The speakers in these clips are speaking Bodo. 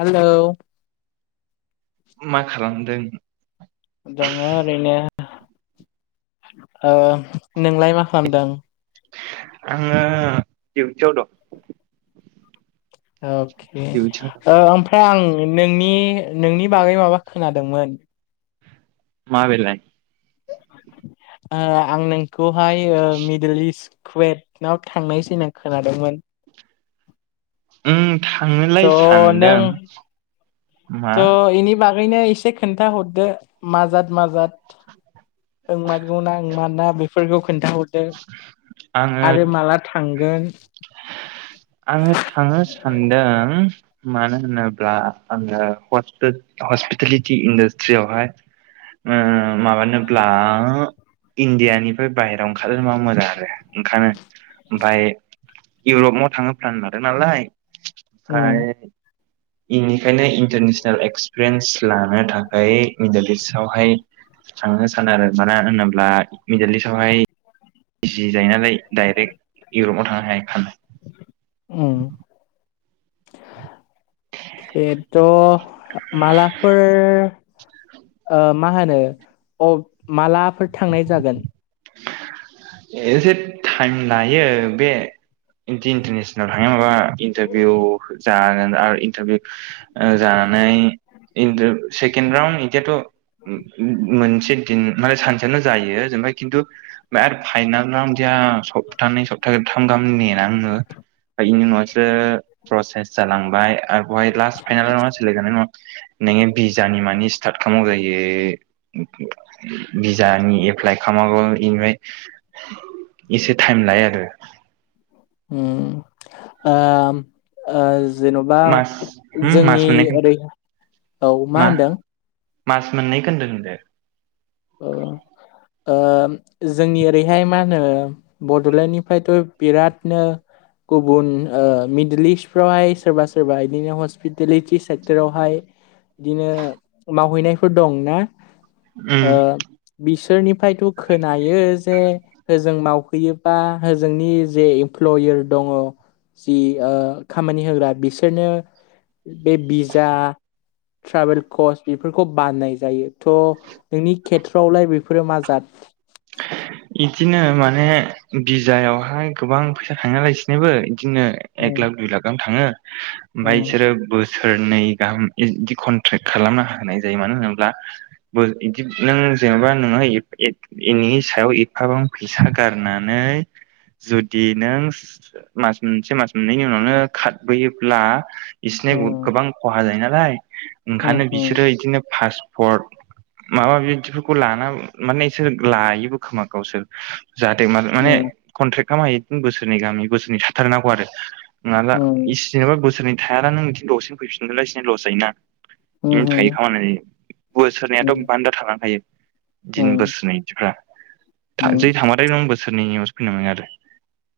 हेलौ मा खालामदों दङ ओरैनो ओ नोंलाय मा खालामदों आङो दिउटियाव दं अके डिउटियाव दं ओ ओमफ्रा आं नोंनि नोंनि बागै माबा खोनादोंमोन मा बेलाय ओ आं नोंखौहाय मिडल इस्ट कुवेटाव थांनायसै आं खोनादोंमोन उम थांनोलाय थ' नों सानदों मा थ' बेनि बागैनो एसे खोन्थाहरदो माजाद माजाद नंमारगौना नोंमारा बेफोरखौ खोन्थाहर दों आङो आरो माला थांगोन। आङो थांनो सानदों मानो होनोब्ला आङो हस्पिटेलिटि इन्डासट्रियावहाय उम माबानोब्ला इण्डियानि बाहेराव ओंखारबा मोजां आरो ओंखनो ओमफ्राय इउरपाव थाङोब फान लादों नालाय उम फ्राय [inaudible] बेनिखायनो इन्टारनेसनेल एक्सपिरियेन्स लानो थाखाय मिडोल इस्ट आवहाय थांनो सानो आरो मानो होनोब्ला मिडल इस्ट आवहाय जिरायनानै दडाइरेक्ट इउरपाव थांनो हानाय उम। खेबद मालाफोर ओ मा होनो अ मालाफोर थांनाय जागोन? एसे टाइम लायो बे इन्टारनेसनेल थांनोबा इन्टारभिउ जागोन आरो इन्टारभिउ ओ जानानै इन्टार [unintelligible] मोनसे दिन माने सानसेयानो जायो जेनेबा खिन्थु आरो फाइनाल नांदिया सप्तानै सप्ताथाम गाहाम नेनाङो। बेनि उनावसो प्रसेस जालांबाय आरो बहाय लास्ट फाइनाल [unintelligible] नोङो भिजानि मानि स्टार्ट खालाम जायो भिजानि एप्लाइ खालामगौ बेनिफ्राय एसे टाइम लायो आरो। उम आम। ओ जेन'बा मास होम मास जोंनि मोननै ओरै औ मा होनदों? मास मोननै खोनो दोनदो। अ ओ जोंनि ओरैहाय मा होनो बड'लेण्डनिफ्रायथ' बिरादनो गुबुन ओ मिडल इस्टफ्रावहाय सोरबा सोरबा बिदिनो हस्पिटेलिटि सेक्टरावहाय बिदिनो मावहैनायफोर दं ना? ओ उम बिसोरनिफ्रायथ' खोनायो जे होजों मावफैयोबा होजोंनि जे इमप्लयार दङ जि आ खामानि होग्रा बिसोरनो बे बिजा ट्रभेल करर्च बेफोरखौ बानाय जायो थ' नोंनि खेथ्र'आवलाय बेफोरो मा जाद? [inaudible] इदिनो माने बिजायावहाय गोबां फैसा थाङा लायसिनोबो बिदिनो एक लाख दुइ लाख आनो थाङो ओमफाय बिसोरो बो सोरनै गाहाम इदि कन्ट्रेक् खालामनो हानाय जायो मानो होनोब्ला? बिदि नों जेनेबा नोङो [unintelligible] इनि सायाव एफाबां फैसा गारनानै जुदि नों मास मोनसे मास मोननैनि उनावनो खारबोयोब्ला बिसिनि गोबां खहा जायो नालाय ओंखायनो बिसोरो बिदिनो फार्स हट माबा माबि बिदिफोरखौ लाना माने बिसोर लायोबो खोमा गावसोर। जाहाथे मान माने कन्ट्रेक्ट ना मा इदिनो बोसोरनै गाहाम बोसोरनै थाथारनांगौ आरो। नङाबला [unintelligible] बोसोनै थायाना नों बिथिं दसेनो फैफिनोब्ला बिसिनि लस जायोना। [inaudible] थायो खामानिनि बोसोरनैयाथ' बान्दा थानांखायो दिन बोस [inaudible] जै थांथाय नों बोसोरनैनि उनावसो फैनो मोनो आरो।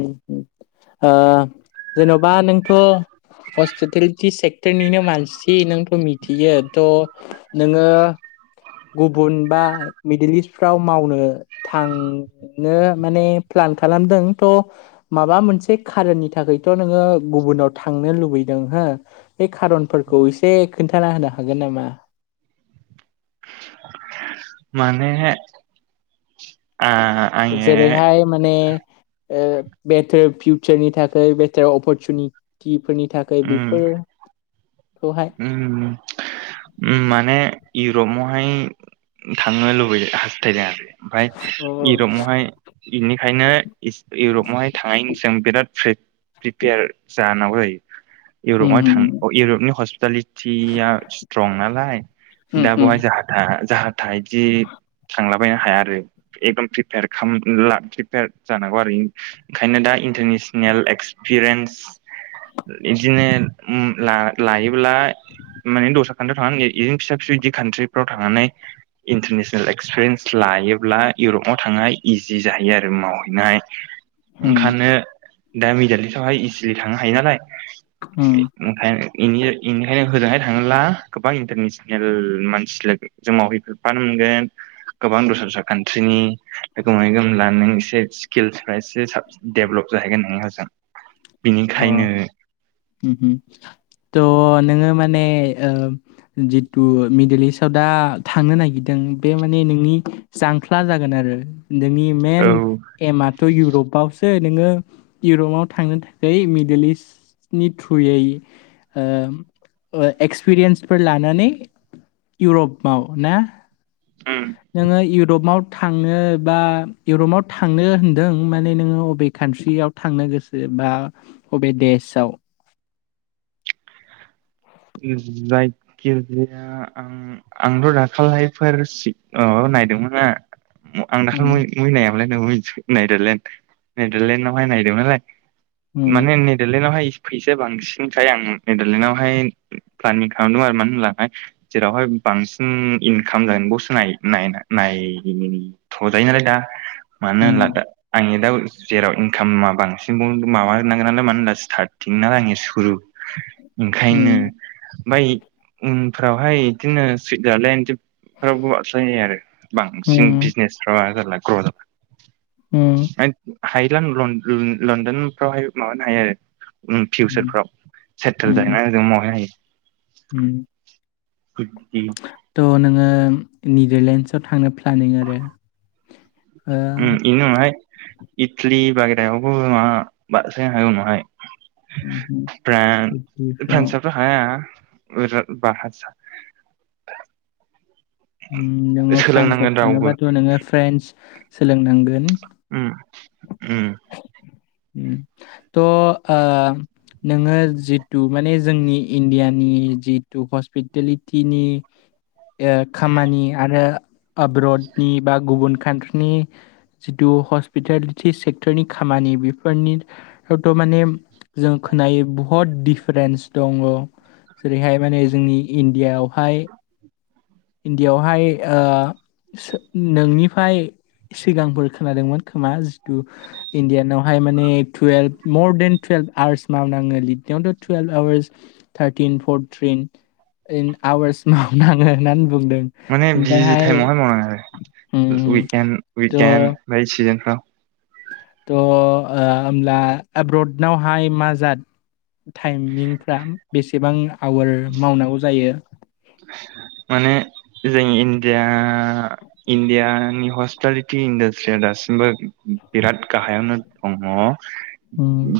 दम जेन'बा नोंथ' हस्पिटेलिटि सेक्टरनिनो मानसि नोंथ' मिथियो थ' नोङो गुबुन बा मिडिल इस्टफ्राव मावनो थांनो माने प्लान खालामदों थ' माबा मोनसे खारननि थाखायथ' नोङो गुबुनाव थांनो लुबैदों हो बे खारनफोरखौ एसे खोन्थाना होनो हागोन नामा? माने ओ जेरैहाय माने ओ बेथार फिउचारनि थाखाय बेटार अपरचनिटिफोरनि नि थाखाय उम बेफोरखौहाय उम। माने इरपावहाय थांनो लुबै हास्थायदों आरो। ओमफाय अ इउरपआवहाय बेनिखायनो इस इउरपावहाय थांनायनि सिगां बिराद प्रिपेयार जानांगौ जायो। उम इउरप थां उम इउरपनि हस्पिटालिटिया स्ट्रं नालाय हुँ, दा हुँ, बेहाय जा जाहा थाहा जाहा थाहा इदि थांला बायनो हाया आरो इखदम प्रिफियार खालामला प्रियार जानांगौ आरो ओंखायनो दा इन्टारनेसनेल एक्सपिरियेन्स बिदिनो उम ला-लायोब्ला माने दस्रा कान्याव [unintelligible] थांनानैनो फिसा फिसौ बिदि कान्ट्रिफ्राव थांनानै इन्टारनेसनेल एक्सपिरियेन्स लायोब्ला इउरपआव थांनाय इजि जाहैयो आरो मावहैनाय हुँ, ओंखायनो दा मिडाललिस्वहाय इजिलि थांनो हायो नालाय हुँ, अमफाय इनि इनिखायनो होजोंहाय थाङोब्ला गोबां इन्टारनेसनेल मानसिलो जोंमावहैफेरफानो मोनगोन गोबां दस्रा दस्रा कान्ट्रिनि लोगो मोनहैगोन होमब्ला नों एसे स्किल्सफ्रा एसे साबसिन डेभलप जाहैगोन होन होजों बिनिखायनो हुम हुम थ' नोङो माने जितु मिडल इस्टआव दा थांनो नागिरदों बे माने नोंनि जांख्ला जागोन आरो नोंनि मेन औ एमाथ' इउरपावसो नोङो इउरपाव थांनो बै मिडल इस्टनि थ्रुयै होम एक्सपिरियेन्सफोर लानानै इउरपआव ना उम नोङो इउरपआव थांनो बा इउरपाव थांनो होनदों माने नोङो अबे कान्ट्रियाव थांनो गोसो बा अबे देशआव? जायखिरजाया आं आंथ' दाखालैफोर माबा नायदोंमोना आं थ' दाखलि मैनायावनो नों नेडारलेण्ड नेडारलेण्डआवहाय नायदोंमोन नालाय नोङो माने नेडारलेण्डआवहाय फैसाया बांसिनखाय आं नेडारलेण्डआवहाय प्लानिंग खांदों आरो मानो होनायखाय जेरावहाय बांसिन इनकाम जबावसो नाय नाय नाय थजायो नालाय दा मानो होनलादा आंनि दा जेराव इनकामा बांसिन बाव माबा नांगोन नालाय मानो होना स्टार्टिं नालाय आंनि सुरु [inaudible] ओंखायनो ओमफाय उनफ्रावहाय बिदिनो सुइजारलेण्ड फोरावबो अज्लायनायायो [unintelligible] आरो बांसिन बिजनेसफ्रा जारला ग्र' जाबा हायो [unintelligible] लण्ड-लनदफ्रावहाय माबानो हायो आरो उम फिउचारफ्राव सेटेल जाहैनानै जों मावहैनो हायो। उम। [unintelligible] थ' नोङो निदारलेण्डसाव थांनो प्लनिं आरो? ओ अम इनि उनावहाय इथलि बाहेरायावबो मा बारसनो हागौ उनावहाय। फ्रान फ्राव फानसाब हाया बुरजा बा हारस नोङो फ्रान्सव सोलोंनांगोन रावबो थानोबाथ' नोङो फ्रेन्स सोलोंनांगोन उम उम त ओ नोङो जितु माने जोंनि इण्डियानि जितु हस्पिटेलिटिनि जों खामानि आरो आब्रडनि बा गुबुन कान्ट्रिनि जितु हस हस्पिटेलिटि सेक्टरनि खामानि बेफोरनि फोरथ' माने जों खोनायो बहुत दिडफारेन्स दङ जेरैहाय माने जोंनि इण्डियाआवहाय इण्डियाआवहाय ओ नोंनिफ्राय सिगांफोर खोनादोंमोन खोमा जिथु इण्डियानावहाय माने टुवेल्भ मर देन टुवेल्भ आवार्स माबनााङो लिरनायावथ' टुयेल्भ आवार्स थार्टिन फरटिननआवार्स मावनाङो होननानै बुंदों माने बिजि जि ओमफ्रायहाय टाइमावहाय मावनाङो आरो उम, उइके थ' उइकेणड बाय सिजोनफ्राव थ' ओ होमब्ला एब्रडनावहाय मा जाद टाइमिंफ्रा बेसेबां आवार मावनांगौ जायो माने जों इण्डिया इण्डिया नि हस्पिटालिटि इन्डासट्रिया दासिमबो बिराद गाहायावनो दङ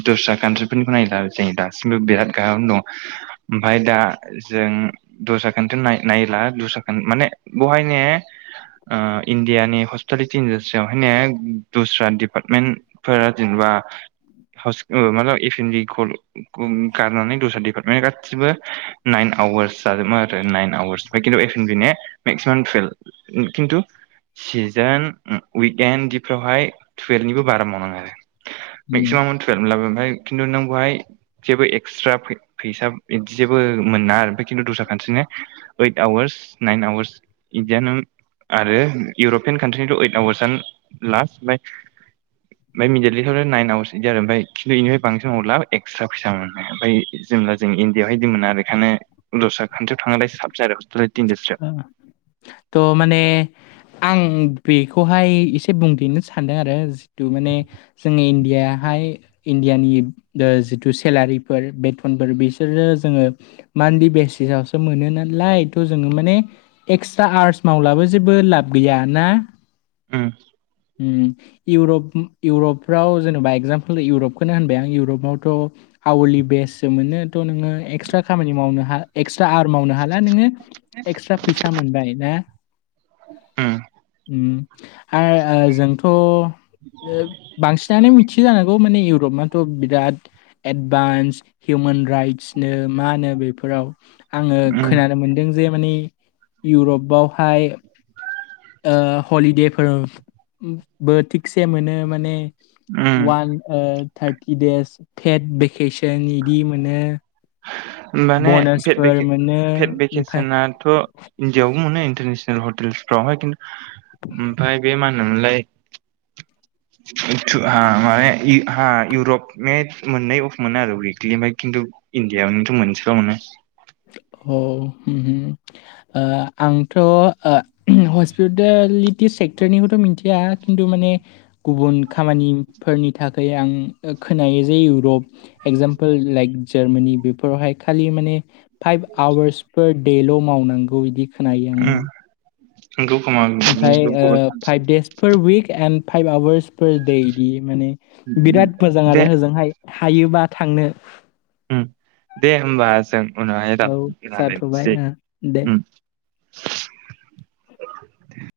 दस्रा कान्ट्रि फोरनिखौ नायला जायो दासिमबो बिराद गाहामनो दं ओमफफ्राय दा जों दस्रा खाट्रि नाय नायला दस्रा खोन माने बेहाय ने ओ इण्डियानि हस्पिटालिटि इडासट्रियावहाय ने दस्रा दिडिपार्टमेन्ट फोर जेनेबा म ए एन गुं गारनानै दस्रा दिपार्टमेन्ट गासिबो नाइन आवार्स आरो मा आरो नाइन आवार्स खि एन बि मेक्सिमाम थुयेफ किन्थु सिजोन उइकएणड बिफ्रावहाय टुवेल्भनिबो बारा मावनाङो आरो मेक्सिमामथ मफ्राय खिन्थु नों बहाय जेबो एक्सट्रा फैसा बिदि जेबो मोना आरो खिन्थु दस्रा कान्ट्रिनि eight hours nine hours India आरो इउरपियान कान्ट्रिनिथ' ओइट आवार्सनो लास्ट ओमफ्राय [inaudible] ओमफ्राय मिडिटलिस्टआव आरो नाइन आवारस बिदि आरो ओमफ खिन्थु इनिफ्राय बांसिनरला एक्सट्रा फैसा मोनो ओमफाय जोंहा जों इण्डिआव हाय दंना बेखायनो दस्रा कान्ट्रियाव थांराय साबजा आरो हस्पिटेलिटि अ इन्डास्ट्रियाव त' माने आं बेखौहाय एसे बुंदेरनो सानदों आरो जितु माने जोंनि इण्डियाहाय इण्डियानि ओ जिथु सेलारिफोर बेथनफोर बिसोरो जोङो मानलि बेसिसावसो मोनो नालाय थ' जोङो माने एक्सट्रा आर्स मावब्लाबो जेबो लाब गैया ना उओ उरप इउरप्राव जेनेबा एगजामपोल इउरपखौनो होनबाय आं इउरपआवथ' आवारलि बेसो मोनो थ' नोङो एक्सट्रा खामानि मावनो एक्सट्रा आवार मावनो हाला नोङो एक्सट्रा फैसा मोनबाय ना उम आर आरो जोंथ' बांसिनानो मिथि जानांगौ माने इउरपआथ' बिराद एदभान्स हिउमेन राइट्सनो मा होनो बेफोराव आङो उम खोनानो मोनदों जे माने इउरपआवहाय ओ हलिदेफोर बो थिगसे मोनो माने उम उम वान ओ थारटि देस फे केेसन इदि मोनो मानेे फेट बनासफोर मेके मोनो फेट ओमफाय भेकेसनाथ' इणडियाव माने इनटारनेसनेल हतेलसफ्रावहाय किन ओमफ्राय बे मा होनोमोनलाय [inaudible] [unintelligible] मा इहा इउरपनि मोननै अफ मोनो आरो उइकलि ओमफ्राय खिन्थु इण्डि आवनोथ' मोनसेल' मोनो। औ होम होम ओ आंथ' ओ हस्पिटेलिटि सेक्टरनिखौथ' मिथिया खिन्थु माने गुबुन खामानिफोरनि थाखाय आं खोनायो जे इउरप एगजामपोल लाइक जार्मानि बेफोरावहाय खालि माने फाइभ आवार्सफोर देल' मावनांगौ बिदि खोनायो आङो। नोंगौ खोमा। ओमफ्राय नोंगौ, गुबुन ओ फाइभ सानस्रि देस फार उइक एणड फाइभ आवार्स फार दे बिदि माने। बिराद मोजां दे आरो होजों हाय हायोबा थांनो। दे होमबा जों उनावहाय रां औ जाथ'बाय रालायनोसै। ओ दे उम